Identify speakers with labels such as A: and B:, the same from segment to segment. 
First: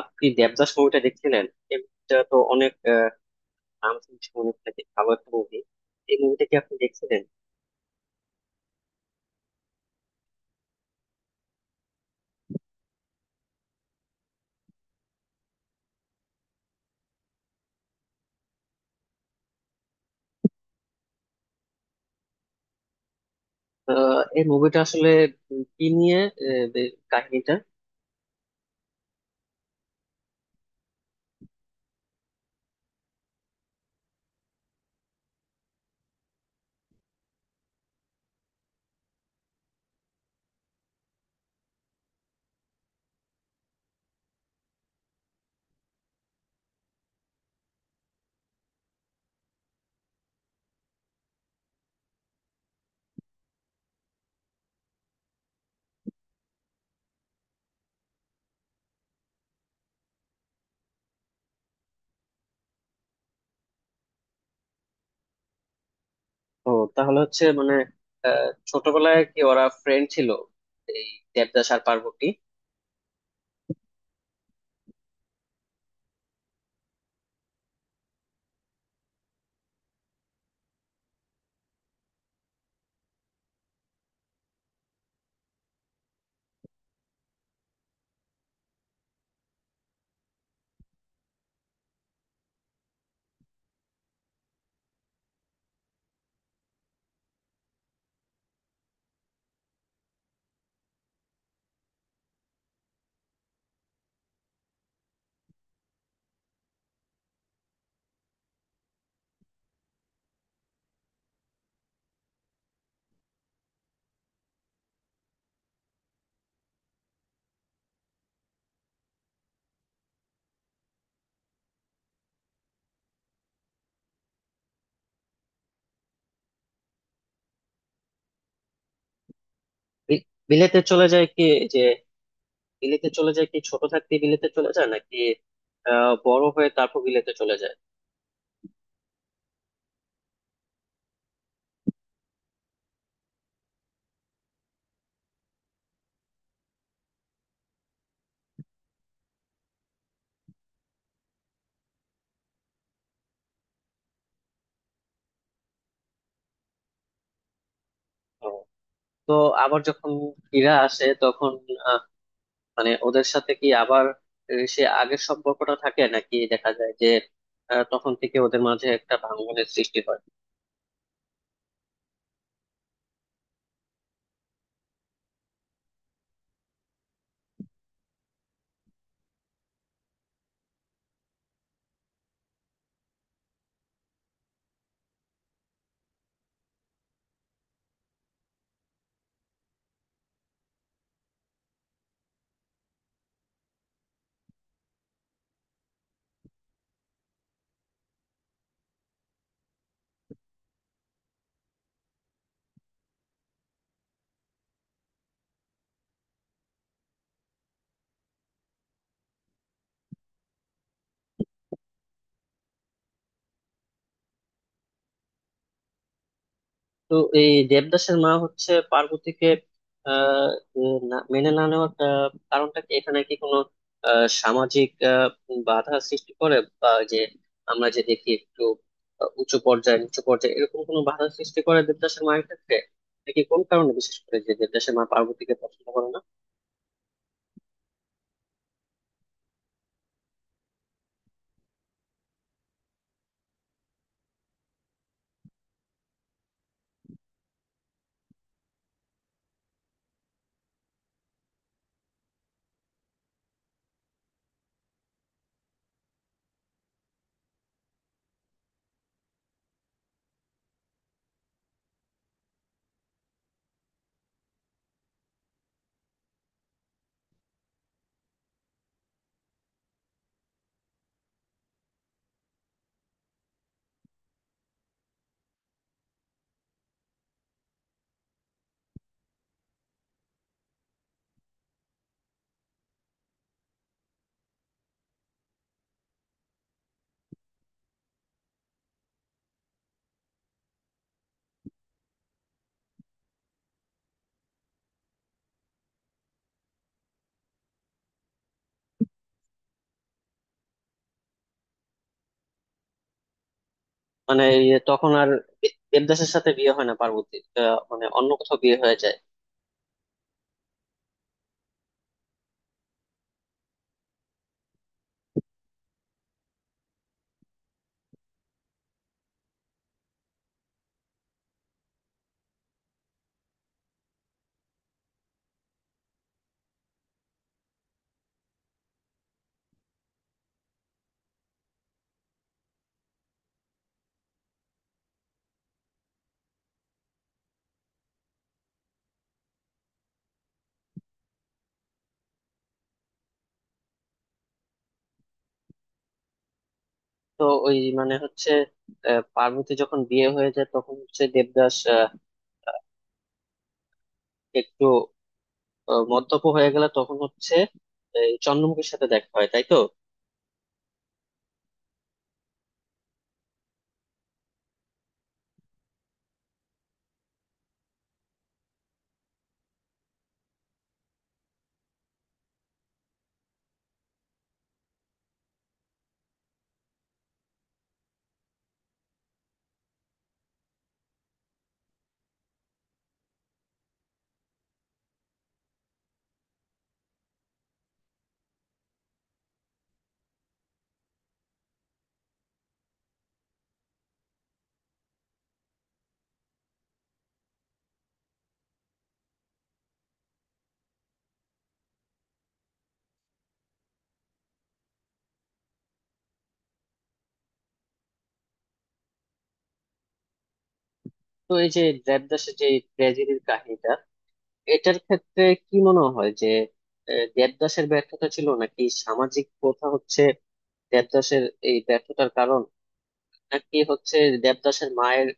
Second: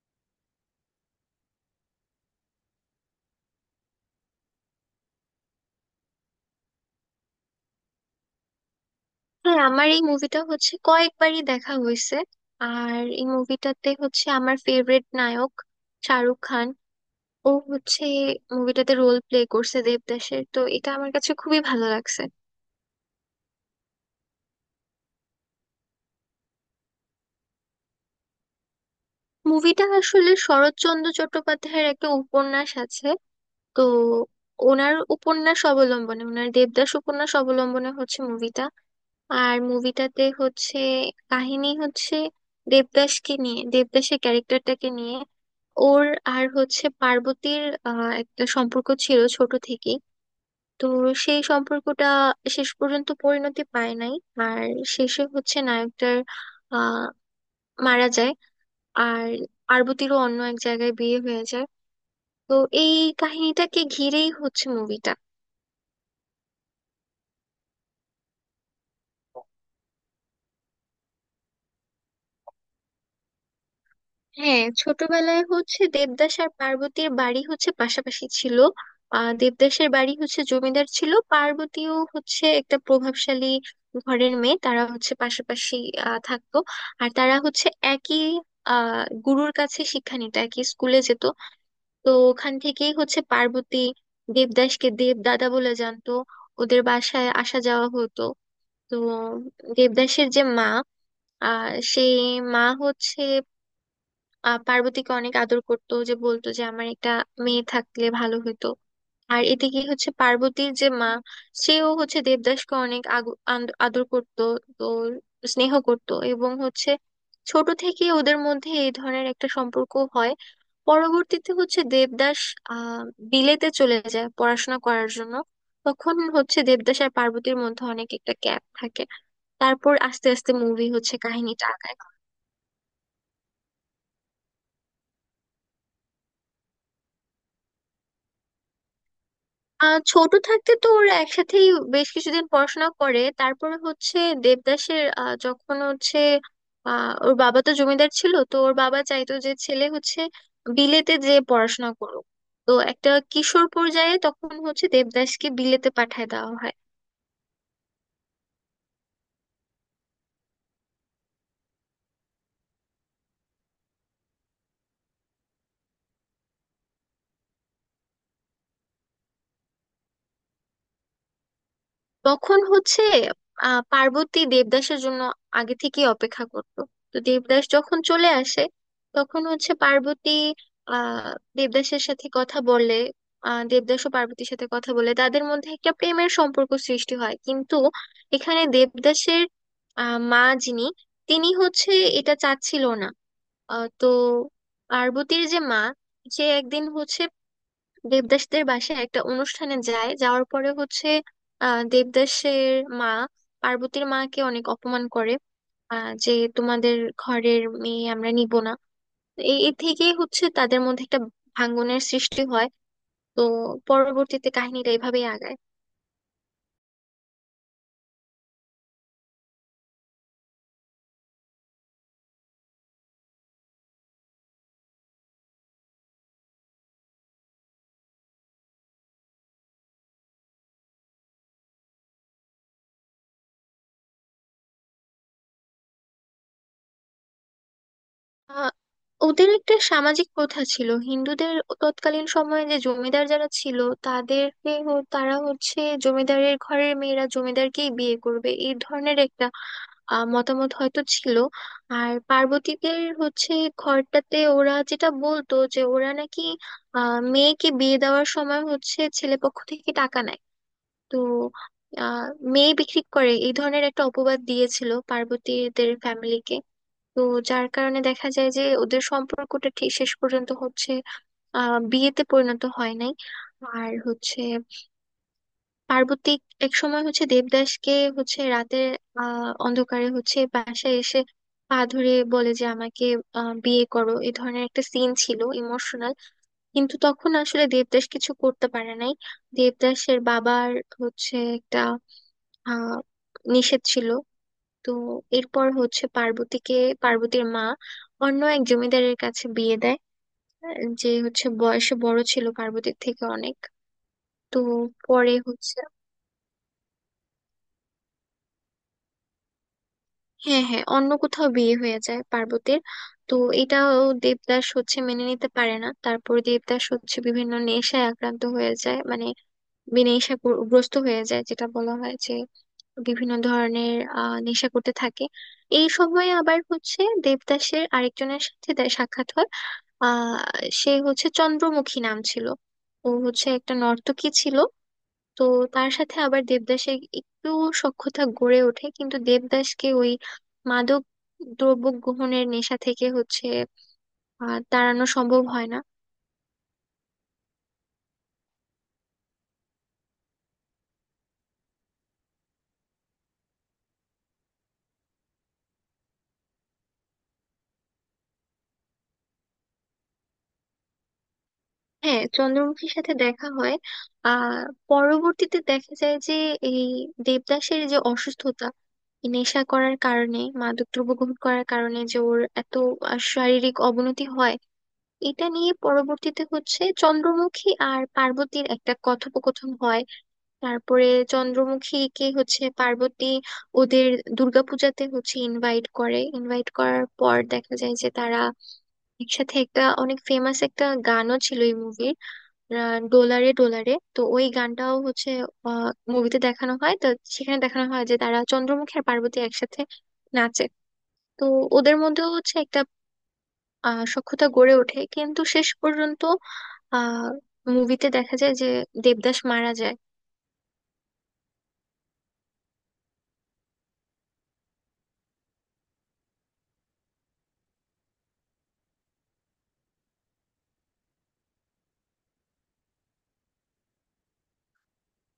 A: আপনি দেবদাস মুভিটা দেখছিলেন? এই মুভিটা তো অনেক নাম শুনছি, অনেক নাকি ভালো একটা মুভি। এই মুভিটা কি আপনি দেখছিলেন?
B: হ্যাঁ, আমার এই মুভিটা হচ্ছে কয়েকবারই দেখা হয়েছে। আর এই মুভিটাতে হচ্ছে আমার ফেভারিট নায়ক শাহরুখ খান। ও হচ্ছে মুভিটাতে রোল প্লে করছে দেবদাসের, তো এটা আমার কাছে খুবই ভালো লাগছে।
A: এই মুভিটা আসলে কি নিয়ে? কাহিনীটা?
B: মুভিটা আসলে শরৎচন্দ্র চট্টোপাধ্যায়ের একটা উপন্যাস আছে, তো ওনার উপন্যাস অবলম্বনে, ওনার দেবদাস উপন্যাস অবলম্বনে হচ্ছে মুভিটা। আর মুভিটাতে হচ্ছে কাহিনী হচ্ছে দেবদাসকে নিয়ে, দেবদাসের ক্যারেক্টারটাকে নিয়ে। ওর আর হচ্ছে পার্বতীর একটা সম্পর্ক ছিল ছোট থেকেই। তো সেই সম্পর্কটা শেষ পর্যন্ত পরিণতি পায় নাই। আর শেষে হচ্ছে নায়কটার আহ মারা যায়। আর পার্বতীরও অন্য এক জায়গায় বিয়ে হয়ে যায়। তো এই কাহিনীটাকে ঘিরেই হচ্ছে মুভিটা।
A: ও, তাহলে হচ্ছে মানে, ছোটবেলায় কি ওরা ফ্রেন্ড ছিল? এই দেবদাস আর পার্বতী?
B: হ্যাঁ, ছোটবেলায় হচ্ছে দেবদাস আর পার্বতীর বাড়ি হচ্ছে পাশাপাশি ছিল। দেবদাসের বাড়ি হচ্ছে জমিদার ছিল, পার্বতীও হচ্ছে একটা প্রভাবশালী ঘরের মেয়ে। তারা হচ্ছে পাশাপাশি থাকতো। আর তারা হচ্ছে একই গুরুর কাছে শিক্ষা নিত, একই স্কুলে যেত। তো ওখান থেকেই হচ্ছে পার্বতী দেবদাসকে দেব দাদা বলে জানতো, ওদের বাসায় আসা যাওয়া হতো। তো দেবদাসের যে মা, সেই মা হচ্ছে পার্বতীকে অনেক আদর করতো, যে বলতো যে আমার একটা মেয়ে থাকলে ভালো হতো। আর এদিকে হচ্ছে পার্বতীর যে মা, সেও হচ্ছে দেবদাসকে অনেক আদর করতো। তো স্নেহ করতো, এবং হচ্ছে ছোট থেকে ওদের মধ্যে এই ধরনের একটা সম্পর্ক হয়। পরবর্তীতে হচ্ছে দেবদাস আহ বিলেতে চলে যায় পড়াশোনা করার জন্য। তখন হচ্ছে দেবদাস আর পার্বতীর মধ্যে অনেক একটা গ্যাপ থাকে। তারপর আস্তে আস্তে
A: বিলেতে
B: মুভি
A: চলে
B: হচ্ছে
A: যায় কি,
B: কাহিনীটা
A: যে
B: আগায়।
A: বিলেতে চলে যায় কি ছোট থাকতে? বিলেতে চলে যায় নাকি বড় হয়ে তারপর বিলেতে চলে যায়?
B: ছোট থাকতে তো ওরা একসাথেই বেশ কিছুদিন পড়াশোনা করে, তারপরে হচ্ছে দেবদাসের, আহ, যখন হচ্ছে আহ, ওর বাবা তো জমিদার ছিল, তো ওর বাবা চাইতো যে ছেলে হচ্ছে বিলেতে যে পড়াশোনা করুক। তো একটা কিশোর পর্যায়ে তখন হচ্ছে দেবদাসকে বিলেতে পাঠায় দেওয়া হয়।
A: ও, তো আবার যখন ফিরে আসে তখন মানে ওদের সাথে কি আবার, সে আগের সম্পর্কটা থাকে, নাকি দেখা যায় যে তখন থেকে ওদের মাঝে একটা ভাঙ্গনের সৃষ্টি হয়?
B: তখন হচ্ছে পার্বতী দেবদাসের জন্য আগে থেকেই অপেক্ষা করত। তো দেবদাস যখন চলে আসে, তখন হচ্ছে পার্বতী আহ দেবদাসের সাথে কথা বলে। দেবদাস ও পার্বতীর সাথে কথা বলে, তাদের মধ্যে একটা প্রেমের সম্পর্ক সৃষ্টি হয়, কিন্তু এখানে দেবদাসের মা যিনি, তিনি হচ্ছে এটা চাচ্ছিল না। তো পার্বতীর যে মা, সে একদিন হচ্ছে দেবদাসদের বাসায় একটা অনুষ্ঠানে যায়, যাওয়ার পরে হচ্ছে দেবদাসের মা পার্বতীর মাকে অনেক অপমান করে। যে তোমাদের ঘরের মেয়ে আমরা নিব না। তো এই এ থেকেই হচ্ছে তাদের মধ্যে একটা ভাঙ্গনের সৃষ্টি হয়। তো পরবর্তীতে কাহিনীটা এভাবেই আগায়।
A: তো এই দেবদাসের মা হচ্ছে পার্বতীকে আহ মেনে না নেওয়ার কারণটা কি? এখানে কি কোনো সামাজিক বাধা সৃষ্টি করে, বা যে আমরা যে দেখি একটু উঁচু পর্যায়ে নিচু পর্যায়ে, এরকম কোনো বাধা সৃষ্টি করে দেবদাসের মায়ের ক্ষেত্রে? নাকি কোন কারণে বিশেষ করে যে দেবদাসের মা পার্বতীকে পছন্দ করে না?
B: আহ, ওদের একটা সামাজিক প্রথা ছিল হিন্দুদের, তৎকালীন সময়ে যে জমিদার যারা ছিল, তাদেরকে তারা হচ্ছে জমিদারের ঘরের মেয়েরা জমিদারকেই বিয়ে করবে, এই ধরনের একটা মতামত হয়তো ছিল। আর পার্বতীদের হচ্ছে ঘরটাতে, ওরা যেটা বলতো যে ওরা নাকি মেয়েকে বিয়ে দেওয়ার সময় হচ্ছে ছেলে পক্ষ থেকে টাকা নেয়। তো আহ মেয়ে বিক্রি করে, এই ধরনের একটা অপবাদ দিয়েছিল পার্বতীদের ফ্যামিলিকে। তো যার কারণে দেখা যায় যে ওদের সম্পর্কটা ঠিক শেষ পর্যন্ত হচ্ছে বিয়েতে পরিণত হয় নাই। আর হচ্ছে পার্বতী এক সময় হচ্ছে দেবদাসকে হচ্ছে রাতের অন্ধকারে হচ্ছে বাসায় এসে পা ধরে বলে যে আমাকে বিয়ে করো, এ ধরনের একটা সিন ছিল, ইমোশনাল। কিন্তু তখন আসলে দেবদাস কিছু করতে পারে নাই, দেবদাসের বাবার হচ্ছে একটা আহ নিষেধ ছিল। তো এরপর হচ্ছে পার্বতীকে, পার্বতীর মা অন্য এক জমিদারের কাছে বিয়ে দেয়, যে হচ্ছে বয়সে বড় ছিল পার্বতীর থেকে অনেক।
A: মানে
B: তো
A: এই তখন আর
B: পরে হচ্ছে,
A: দেবদাসের সাথে বিয়ে হয় না পার্বতী, মানে অন্য কোথাও বিয়ে হয়ে যায়?
B: হ্যাঁ হ্যাঁ, অন্য কোথাও বিয়ে হয়ে যায় পার্বতীর। তো এটাও দেবদাস হচ্ছে মেনে নিতে পারে না, তারপর দেবদাস হচ্ছে বিভিন্ন নেশায় আক্রান্ত হয়ে যায়, মানে নেশা গ্রস্ত হয়ে যায়, যেটা বলা হয় যে বিভিন্ন ধরনের নেশা করতে থাকে। এই সময় আবার হচ্ছে দেবদাসের আরেকজনের সাথে তার সাক্ষাৎ হয়। আহ সে হচ্ছে চন্দ্রমুখী নাম ছিল। ও হচ্ছে একটা নর্তকী ছিল। তো তার সাথে আবার দেবদাসের একটু সখ্যতা গড়ে ওঠে, কিন্তু দেবদাসকে ওই মাদক দ্রব্য গ্রহণের নেশা থেকে হচ্ছে তাড়ানো সম্ভব হয় না।
A: তো ওই মানে হচ্ছে পার্বতী যখন বিয়ে হয়ে যায় তখন হচ্ছে দেবদাস একটু মদ্যপ হয়ে গেলে তখন হচ্ছে এই চন্দ্রমুখীর সাথে দেখা হয়, তাই তো?
B: হ্যাঁ, চন্দ্রমুখীর সাথে দেখা হয়। আহ পরবর্তীতে দেখা যায় যে এই দেবদাসের যে অসুস্থতা, এই নেশা করার কারণে, মাদক দ্রব্য গ্রহণ করার কারণে, যে ওর এত শারীরিক অবনতি হয়। এটা নিয়ে পরবর্তীতে হচ্ছে চন্দ্রমুখী আর পার্বতীর একটা কথোপকথন হয়। তারপরে চন্দ্রমুখীকে হচ্ছে পার্বতী ওদের দুর্গাপূজাতে হচ্ছে ইনভাইট করে, ইনভাইট করার পর দেখা যায় যে তারা একসাথে, একটা অনেক ফেমাস একটা গানও ছিল এই মুভির, ডোলারে ডোলারে, তো ওই গানটাও হচ্ছে মুভিতে দেখানো হয়। তো সেখানে দেখানো হয় যে তারা চন্দ্রমুখী আর পার্বতী একসাথে নাচে। তো ওদের মধ্যেও হচ্ছে একটা সখ্যতা গড়ে ওঠে, কিন্তু শেষ পর্যন্ত আহ মুভিতে দেখা যায় যে দেবদাস মারা যায়।
A: তো এই যে দেবদাসের যে ট্র্যাজেডির কাহিনীটা, এটার ক্ষেত্রে কি মনে হয় যে দেবদাসের ব্যর্থতা ছিল, নাকি সামাজিক প্রথা হচ্ছে দেবদাসের এই ব্যর্থতার কারণ, নাকি হচ্ছে দেবদাসের মায়ের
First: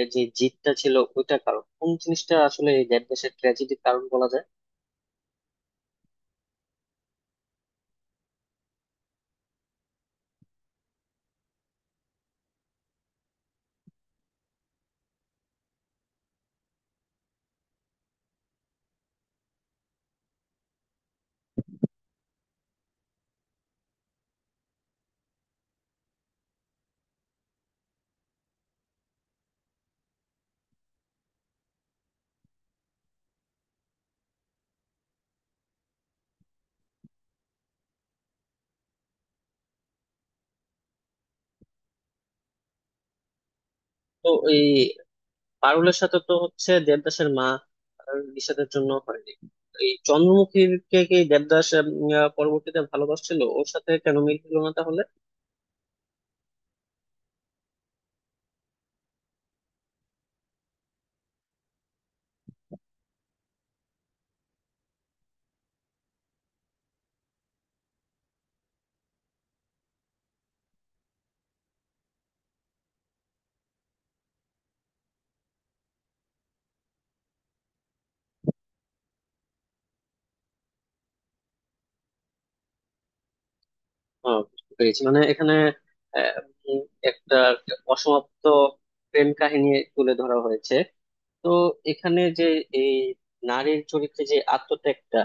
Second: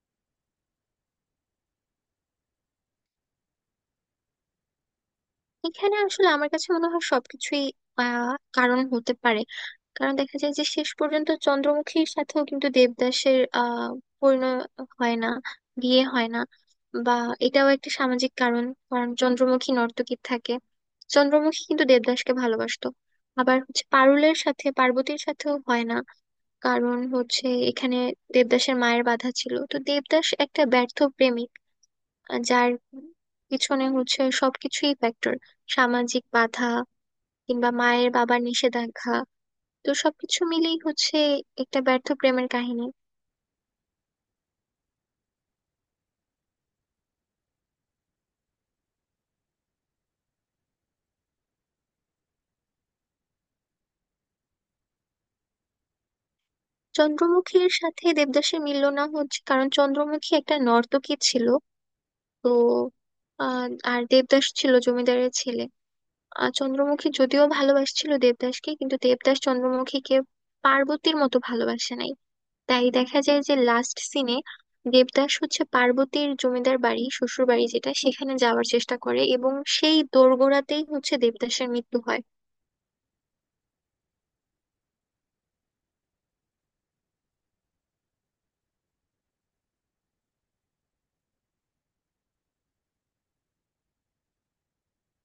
A: এই যে জিদটা ছিল ওইটা কারণ? কোন জিনিসটা আসলে এই দেবদাসের ট্র্যাজেডির কারণ বলা যায়?
B: এখানে আসলে আমার কাছে মনে হয় সবকিছুই আহ কারণ হতে পারে। কারণ দেখা যায় যে শেষ পর্যন্ত চন্দ্রমুখীর সাথেও কিন্তু দেবদাসের পরিণয় হয় না, বিয়ে হয় না। বা এটাও একটা সামাজিক কারণ, কারণ চন্দ্রমুখী নর্তকী থাকে। চন্দ্রমুখী কিন্তু দেবদাসকে ভালোবাসতো। আবার হচ্ছে পারুলের সাথে, পার্বতীর সাথেও হয় না, কারণ হচ্ছে এখানে দেবদাসের মায়ের বাধা ছিল। তো দেবদাস একটা ব্যর্থ প্রেমিক, যার পিছনে হচ্ছে সবকিছুই ফ্যাক্টর, সামাজিক বাধা কিংবা মায়ের বাবার নিষেধাজ্ঞা। তো সবকিছু মিলেই হচ্ছে একটা ব্যর্থ প্রেমের কাহিনী।
A: তো এই পারুলের সাথে তো হচ্ছে দেবদাসের মা আর বিষাদের জন্য হয়নি। এই চন্দ্রমুখীর কে কি দেবদাস পরবর্তীতে ভালোবাসছিল? ওর সাথে কেন মিল হলো না তাহলে?
B: চন্দ্রমুখীর সাথে দেবদাসের মিলল না, হচ্ছে কারণ চন্দ্রমুখী একটা নর্তকী ছিল। তো আহ, আর দেবদাস ছিল জমিদারের ছেলে। আর চন্দ্রমুখী যদিও ভালোবাসছিল দেবদাসকে, কিন্তু দেবদাস চন্দ্রমুখীকে পার্বতীর মতো ভালোবাসে নাই। তাই দেখা যায় যে লাস্ট সিনে দেবদাস হচ্ছে পার্বতীর জমিদার বাড়ি, শ্বশুর বাড়ি যেটা, সেখানে যাওয়ার চেষ্টা করে, এবং সেই দোরগোড়াতেই হচ্ছে দেবদাসের মৃত্যু হয়।
A: বুঝতে পেরেছি, মানে এখানে আহ, উম, একটা অসমাপ্ত প্রেম কাহিনী তুলে ধরা হয়েছে। তো এখানে যে এই নারীর চরিত্রে যে আত্মত্যাগটা,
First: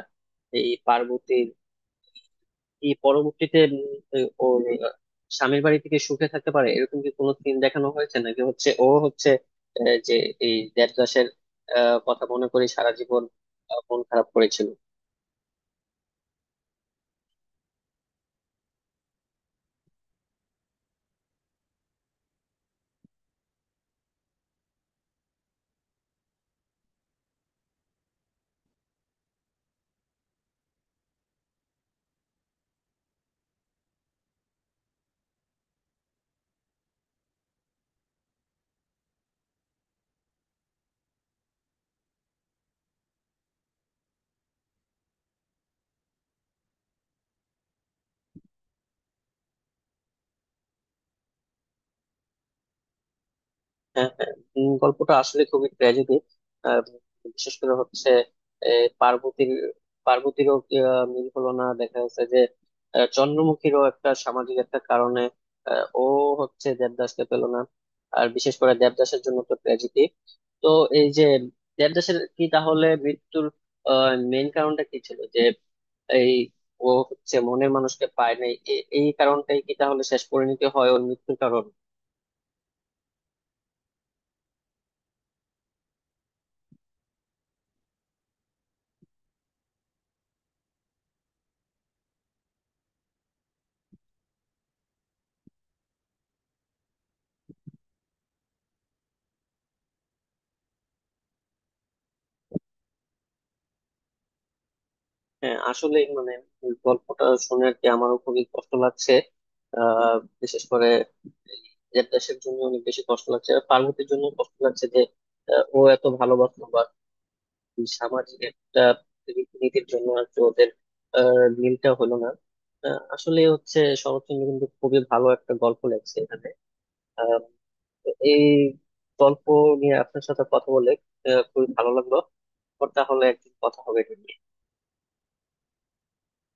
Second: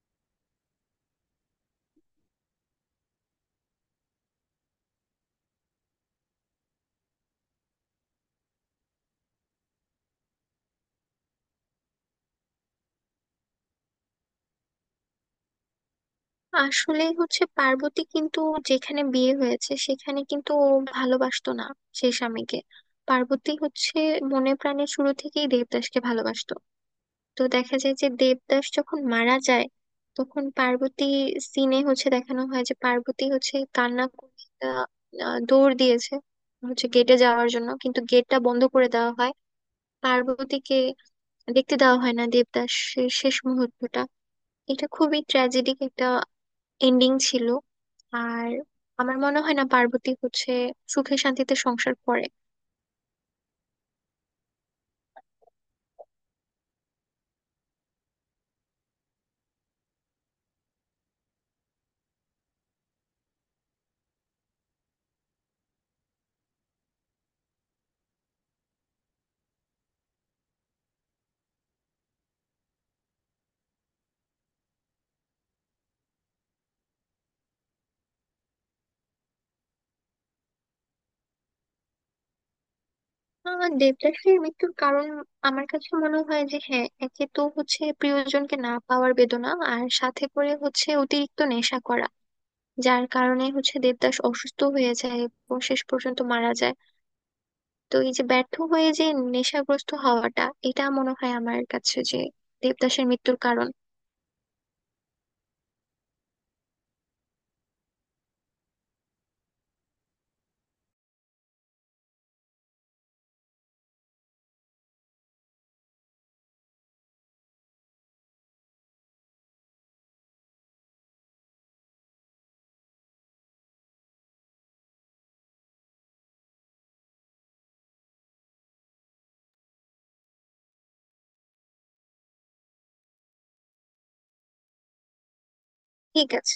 A: এই পার্বতী এই পরবর্তীতে ওর স্বামীর বাড়ি থেকে সুখে থাকতে পারে, এরকম কি কোনো সিন দেখানো হয়েছে? নাকি হচ্ছে ও হচ্ছে যে এই দেবদাসের কথা মনে করে সারা জীবন মন খারাপ করেছিল?
B: আসলে হচ্ছে পার্বতী কিন্তু যেখানে বিয়ে হয়েছে সেখানে কিন্তু ও ভালোবাসতো না সেই স্বামীকে। পার্বতী হচ্ছে মনে প্রাণে শুরু থেকেই দেবদাসকে ভালোবাসতো। তো দেখা যায় যে দেবদাস যখন মারা যায় তখন পার্বতী, সিনে হচ্ছে দেখানো হয় যে পার্বতী হচ্ছে কান্না করে একটা, আহ, দৌড় দিয়েছে হচ্ছে গেটে যাওয়ার জন্য, কিন্তু গেটটা বন্ধ করে দেওয়া হয়। পার্বতীকে দেখতে দেওয়া হয় না দেবদাসের শেষ মুহূর্তটা। এটা খুবই ট্র্যাজেডিক একটা এন্ডিং ছিল। আর আমার মনে হয় না পার্বতী হচ্ছে সুখে শান্তিতে সংসার করে।
A: হ্যাঁ, হ্যাঁ। গল্পটা আসলে খুবই ট্র্যাজেডি, বিশেষ করে হচ্ছে এ, পার্বতীর। পার্বতীরও কি মিল হলো না দেখা যাচ্ছে যে চন্দ্রমুখীরও একটা সামাজিক একটা কারণে ও হচ্ছে দেবদাসকে পেল না। আর বিশেষ করে দেবদাসের জন্য তো ট্র্যাজেডি। তো এই যে দেবদাসের কি তাহলে মৃত্যুর মেইন কারণটা কি ছিল? যে এই ও হচ্ছে মনের মানুষকে পায় নাই, এই কারণটাই কি তাহলে শেষ পরিণতি হয় ওর মৃত্যুর কারণ?
B: দেবদাসের মৃত্যুর কারণ আমার কাছে মনে হয় যে, হ্যাঁ, একে তো হচ্ছে প্রিয়জনকে না পাওয়ার বেদনা, আর সাথে করে হচ্ছে অতিরিক্ত নেশা করা, যার কারণে হচ্ছে দেবদাস অসুস্থ হয়ে যায় এবং শেষ পর্যন্ত মারা যায়। তো এই যে ব্যর্থ হয়ে যে নেশাগ্রস্ত হওয়াটা, এটা মনে হয় আমার কাছে যে দেবদাসের মৃত্যুর কারণ।
A: হ্যাঁ, আসলে মানে এই গল্পটা শুনে আর কি আমারও খুবই কষ্ট লাগছে। আহ বিশেষ করে এই নিজের দেশের জন্য অনেক বেশি কষ্ট লাগছে, আর পার্বতীর জন্য কষ্ট লাগছে যে ও এত ভালোবাসলো, বা এই সামাজিক একটা রীতিনীতির জন্য আর কি ওদের মিলটা হলো না। আসলে হচ্ছে শরৎচন্দ্র কিন্তু খুবই ভালো একটা গল্প লেখছে এখানে। আহ, এই গল্প নিয়ে আপনার সাথে কথা বলে খুবই ভালো লাগলো। তাহলে একদিন কথা হবে এটা নিয়ে।
B: ঠিক আছে।